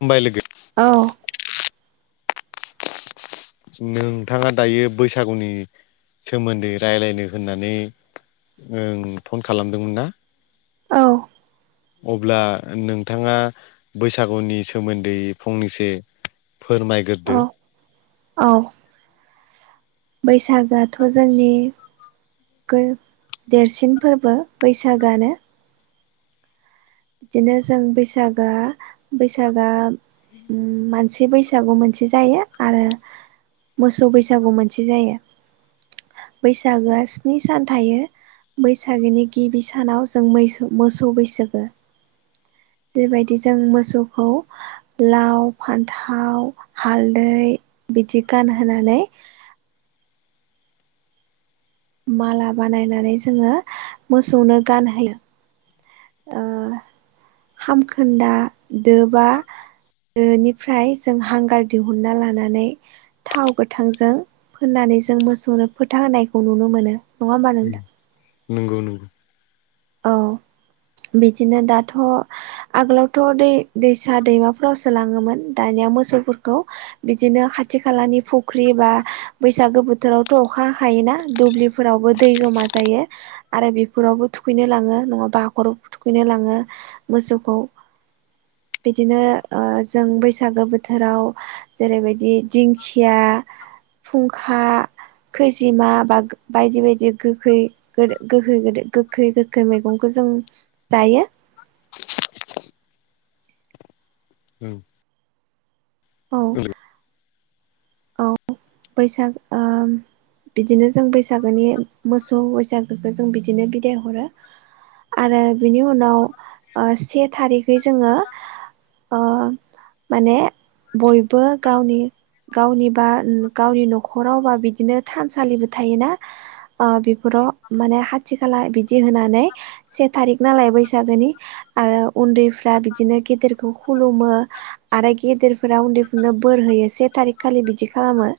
खुलुमबाय लोगो औ नोंथाङा दायो बैसागुनि सोमोन्दै राय्लायनो होननानै ओं फन खालामदोंमोन ना? औ अब्ला नोंथाङा बैसागुनि सोमोन्दै फंनैसो फोरमाय औ गोरदो औ [inaudible] बैसागोआथ' जोंनि गो देरसिन फोरबो बैसागोआनो बिदिनो जों बैसागोआ बैसागआ उम मान से बैसागु मोनसे जायो आरो मोसौ बैसागु मोनसे जायो। बैसागोआ स्नि सान थायो। बैसागोनि गिबि सानाव जों मैसो मोसौ बैसागो बेबायदि जों मोसौखौ लाव फान्थाव हालदै बिदि गानहोनानै माला बानायनानै जोङो मोसौनो गानहोयो। ओ खामखोन्दा दो बा दोनिफ्राय जों हांगार दिहुनना लानानै। थाव गोथांजों फोननानै जों मोसौनो फोथा होनायखौ नुनो मोनो। होमबा नोंथां नंगौ नंगौ। औ बिदिनो दाथ' आगोलावथ' दै दैसा दैमाफोरावसो लाङोमोन दानिया मोसौफोरखौ बिदिनो खाथि खालानि फुख्रि बा बैसागो बोथोरावथ' अखा हाखायोना दुब्लिफोरावबो दै जमा जायो। आरो बेफोरावबो थुखैनो लाङो नङाबा हाखराव थुखैनो लाङो मोसौखौ। बिदिनो ओ जों बैसागो बोथोराव जेरैबायदि दिंखिया फुंखा खैजिमा बा बायदि बायदि गोखै गोदो गोखै गोदो गोखै गोखै मैगंखौ जों जायो। ओं औ। बैसाग ओ बिदिनो जों बैसागोनि मोसौ बैसागोखौ जों बिदिनो बिदाय हरो आरो बिनि उनाव ओ से थारिखै जोङो। ओ माने बयबो गावनि गावनि बा उम गावनि न'खरावबा बिदिनो थानसालिबो थायोना ओ बेफोराव माने हाथि खाला बिदि होनानै से थारिख नालाय बैसागोनि आरो उन्दैफ्रा बिदिनो गेदेरखौ खुलुमो। आरो गेदेरफोरा उन्दैफोरनो बोर होयो से थारिख खालि बिदि खालामो।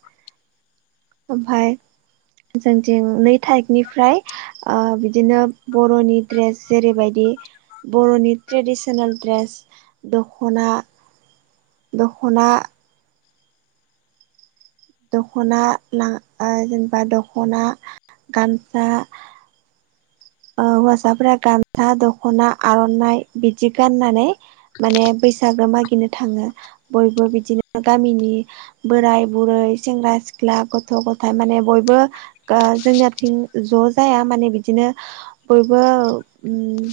ओमफाय जोंथिं नै थारिखनिफ्राय ओ बिदिनो बर'नि ड्रेस जेरैबायदि बर'नि ट्रेडिसनेल ड्रेस दखना। दखना दख'ना ला ओ जेनेबा दख'ना, गामसा ओ हौवासाफोरा गामसा, दख'ना, आर'नाय बिदि गाननानै माने बैसागो मागिनो थाङो। बयबो बिदिनो गामिनि बोराय बुरै सेंग्रा सिख्ला गथ' गथाय माने बयबो गो जोंना बिथिं ज' जाया माने बिदिनो बयबो उम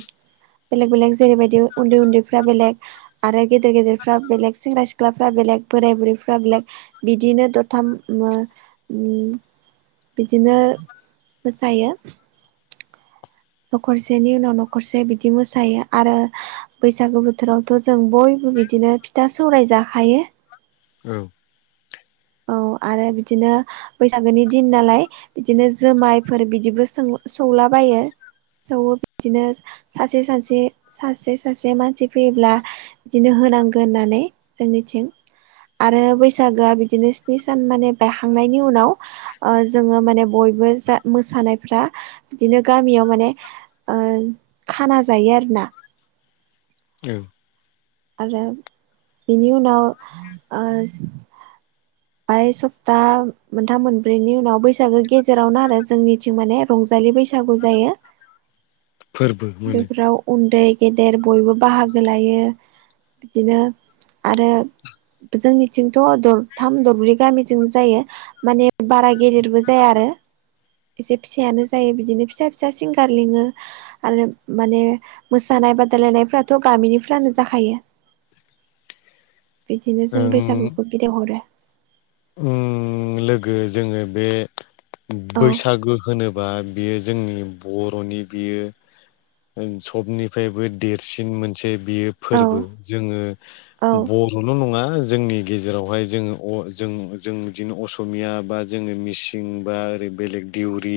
बेलेक बेलेक जेरैबायदि उन्दै उन्दैफ्रा बेलेक आरो गेदेर गेदेरफ्रा बेलेग सेंग्रा सिख्लाफ्रा बेलेग बोराय बुरैफ्रा बेलेग बिदिनो दथाम मो उम बिदिनो मोसायो न'खरसेनि उनाव न'खरसे बिदि मोसायो आरो बैसागु बोथोराव थ' जों बयबो बिदिनो फिथा सौराय जाखायो। औ। औ आरो बिदिनो बैसागोनि दिन नालाय बिदिनो जुमायफोर बिदिबो सौलाबायो। सौ बिदिनो सासे सासे सासे सासे मानसि फैयोब्ला बिदिनो होनांगोन होननानै जोंनिथिं आरो बैसागोआ बि बिनो स्नि सान माने बायखांनायनि उनाव जोङो माने बयबो मोसा -मोसानायफ्रा बिदिनो गामियाव माने ओ खाना जायो आरोना। औ आरो बेनि उनाव ओ बाय सप्ता मोनथाम मोनब्रैनि उनाव बैसागो गेजेरावनो आरो जोंनिथिं माने रंजालि बैसागु जायो। फोरबो मोनो बेफोराव उन्दै गेदेर बयबो बाहागो लायो। बिदिनो आरो जोंनिथिंथ' दरथाम दरब्रै गामिजों जायो। माने बारा गेदेरबो जाया आरो एसे फिसायानो जायो बिदिनो फिसा फिसा सिंगार लिङो। आरो माने मोसानाय बादायलायनायफ्राथ' गामिनिफ्रानो जाखायो। बिदिनो जों ओं बैसागुखौ बिदाय हरो। ओं लोगो जोङो बे औ बैसागु होनोबा बियो जोंनि बर'नि बियो सबनिफ्रायबो देरसिन मोनसे बेयो औ फोरबो। जोङो औ बर'निल' नङा जोंनि गेजेरावहाय जोङो जों जों बिदिनो असमिया बा जोङो मिसिं बा ओरै बेलेग दिउरि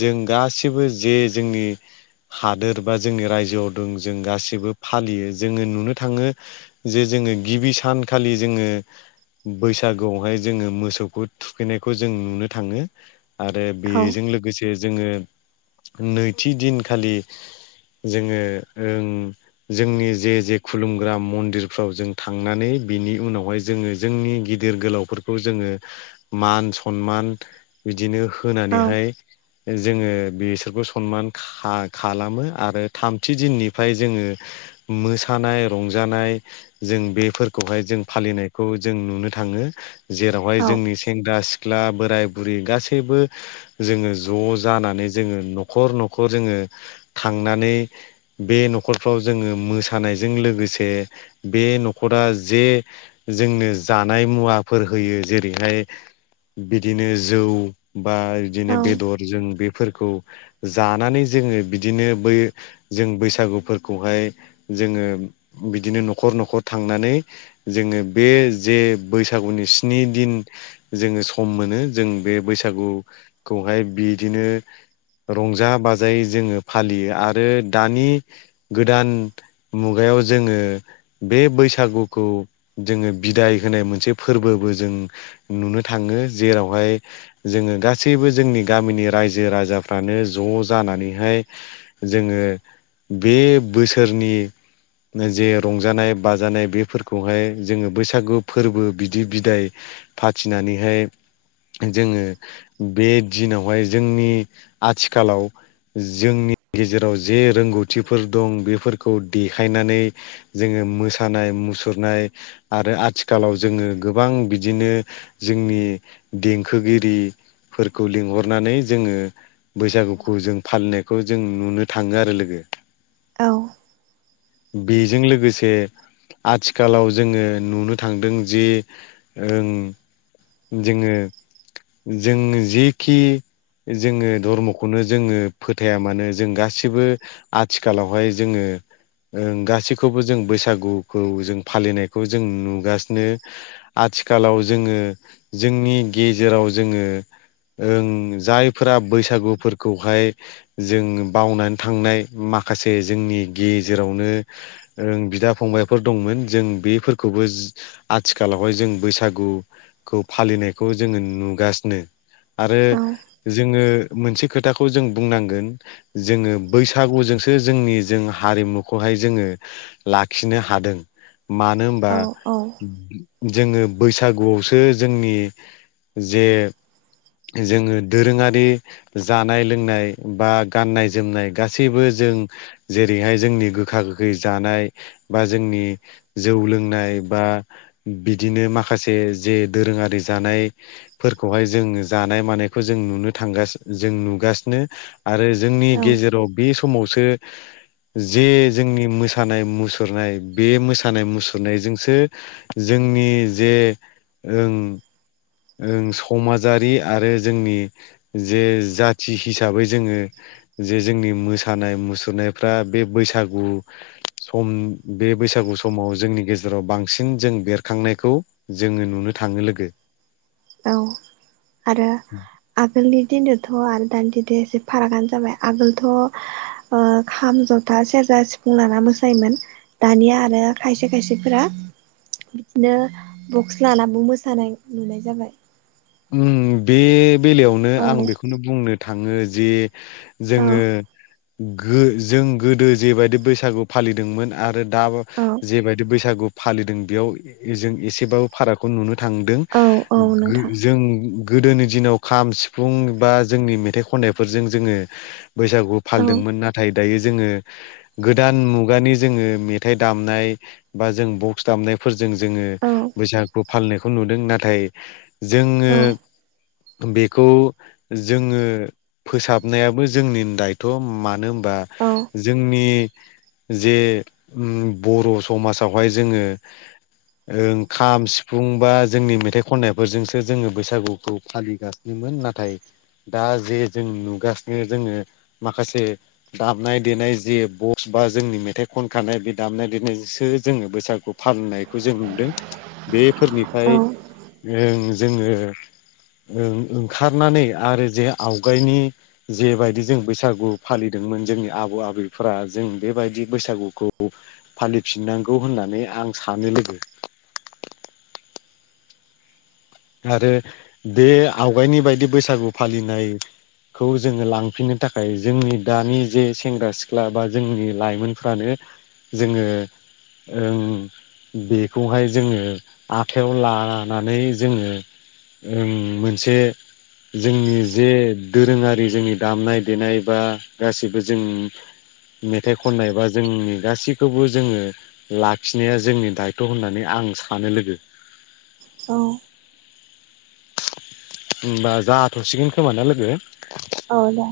जों गासिबो जे जोंनि हादोर बा जोंनि रायजोआव दं जों गासिबो फालियो। जोङो नुनो थाङो जे जोङो गिबि सानखालि जोङो बैसागोआवहाय जोङो मोसौखौ थुखैनायखौ जों नुनो थाङो। आरो बेजों लोगोसे जे जोङो नैथि दिनखालि जोङो ओ जोंनि जे जे खुलुमग्रा मन्दिरफ्राव जों थांनानै बिनि उनावहाय जोङो जोंनि गिदिर गोलावफोरखौ जोङो मान सनमान बिदिनो औ होनानैहाय जोङो बिसोरखौ सनमान खालामो। आरो थामथि दिननिफ्राय जोङो मोसानाय रंजानाय जों बेफोरखौहाय जों फालिनायखौ जों नुनो थाङो। जेरावहाय जोंनि सेंग्रा सिख्ला बोराय बुरि गासैबो जोङो ज' जानानै जोङो न'खर न'खर जोङो थांनानै बे न'खरफ्राव जोङो मोसानायजों लोगोसे बे न'खरा जे जोंनो जानाय मुवाफोर होयो जेरैहाय बिदिनो जौ बा बिदिनो औ बेदर जों बेफोरखौ जानानै जोङो बिदिनो बै जों बैसागुफोरखौहाय जोङो बिदिनो न'खर न'खर थांनानै जोङो बे जे बैसागुनि स्नि दिन जोङो सम मोनो जों बे बैसागुखौहाय बिदिनो रंजा बाजायै जोङो फालियो। आरो दानि गोदान मुगायाव जोङो बे बैसागुखौ जोङो बिदाय होनाय मोनसे फोरबोबो जों नुनो थाङो। जेरावहाय जोङो गासैबो जोंनि गामिनि रायजो राजाफ्रानो ज' जानानैहाय जोङो बे बोसोरनि जे रंजानाय बाजानाय बेफोरखौहाय जोङो बैसागु फोरबो बिदो बिदाय फाथिनानैहाय जोङो बे दिनाव हाय जोंनि आथिखालाव जोंनि गेजेराव जे रोंगौथिफोर दं बेफोरखौ देखायनानै जोङो मोसानाय मुसुरनाय आरो आथिखालाव जोङो गोबां बिदिनो जोंनि देंखोगिरिफोरखौ लिंहरनानै जोङो बैसागुखौ जों फालिनायखौ जों नुनो थाङो आरो लोगो औ। बेजों लोगोसे आथिखालाव जोङो नुनो थांदों जे ओं। जोङो जों जेखि जोङो धर्मखौनो जोङो फोथाया मानो जों गासिबो आथिखालाव हाय जोङो ओं गासैखौबो जों बैसागुखौ जों फालिनायखौ जों नुगासिनो । आथिखालाव जोङो जोंनि गेजेराव जोङो ओं जायफोरा बैसागुफोरखौ हाय जों बावनानै थांनाय माखासे जोंनि गेजेरावनो ओं बिदा फंबायफोर दंमोन जों बेफोरखौबो आथिखालाव हाय जों बैसागु खौ फालिनायखौ जोङो नुगासिनो आरो औ जोङो । मोनसे खोथाखौ जों बुंनांगोन जोङो बैसागुजोंसो जोंनि जों हारिमुखौ हाय जोङो लाखिनो हादों मानो होमबा औ औ जोङो बैसाग गुआवसो जोंनि जे जोङो दोरोङारि जानाय लोंनाय बा गाननाय जोमनाय गासैबो जों जेरै हाय जोंनि गोखा गोखै जानाय । बा जोंनि जौ लोंनाय बा बिदिनो माखासे जे जे दोरोङारि जानाय फोरखौहाय जों जानाय मानायखौ जों नुनो थांगा जों नुगासिनो । आरो जोंनि औ गेजेराव बे समावसो जे जोंनि मोसानाय मुसुरनाय बे मोसानाय मुसुरनायजोंसो जोंनि जे ओं ओं समाजारि आरो जोंनि जे जाथि हिसाबै जोङो । जे जोंनि मोसानाय मुसुरनायफ्रा बे बैसागु सम बे बैसागु समाव जोंनि गेजेराव बांसिन जों बेरखांनायखौ जोङो नुनो थाङो लोगो । औ आरो आगोलनि दिनथ' आरो दानि दिदो एसे फारागानो जाबाय आगोलथ' ओ खाम जथा सेरजा सिफुं लाना मोसायोमोन । दानिया आरो खायसे खायसेफोरा बिदिनो बक्स लानाबो मोसानाय नुनाय जाबाय । उम बे बेलायावनो औ आं बेखौनो बुंनो थाङो जे औ जोङो गो जों गोदो जेबायदि बैसागु फालिदोंमोन आरो दाब औ जेबायदि बैसागु फालिदों बेयाव जों एसेबाबो फारागखौ नुनो थांदों औ औ । गो नोंथां जों गोदोनि दिनाव खाम सिफुं बा जोंनि मेथाइ खननायफोरजों जोङो बैसागु औ फालिदोंमोन नाथाय दायो जोङो गोदान मुगानि जोङो मेथाइ दामनाय बा जों बक्स दामनायफोरजों जोङो औ बैसागु फालिनायखौ नुदों नाथाय जोङो बेखौ जोङो फोसाबनायाबो जोंनिनो दायथ' मानो होनबा औ जोंनि जे बर' समाजावहाय जोङो ओं खाम, सिफुं बा जोंनि मेथाइ खननाय बोजोंसो जोङो बैसागुखौ फालिगासिनोमोन नाथाय दा जे जों नुगासिनो जोङो माखासे दामनाय देनाय जे बखस बा जोंनि मेथाइ खनखानाय बे दामनाय देनायजोंसो जोङो बैसागु फाननायखौ जों नुदों औ बेफोरनिफ्राय ओं जोङो ओंखारनानै आरो जे आवगायनि जेबायदि जों बैसागु फालिदोंमोन जोंनि आबौ आबैफोरा जों बेबायदि बैसागुखौ फालिफिननांगौ होननानै आं सानो लोगो। आरो बे आवगायनि बायदि बैसागु फालिनाय खौ जोङो लांफिननो थाखाय जोंनि दानि जे सेंग्रा सिख्ला बा जोंनि लाइमोनफ्रानो जोङो ओं बेखौहाय जोङो आखायाव लानानै जोङो ओं मोनसे जोंनि जे दोरोङारि जोंनि दामनाय देनाय बा गासिबो जों [inaudible] मेथाइ खननाय बा जोंनि गासैखौबो जोङो लाखिनाया जोंनि दायथ' होननानै आं सानो लोगो औ [inaudible] होनबा जाथ'सिगोन खोमा ना लोगो। औ दे।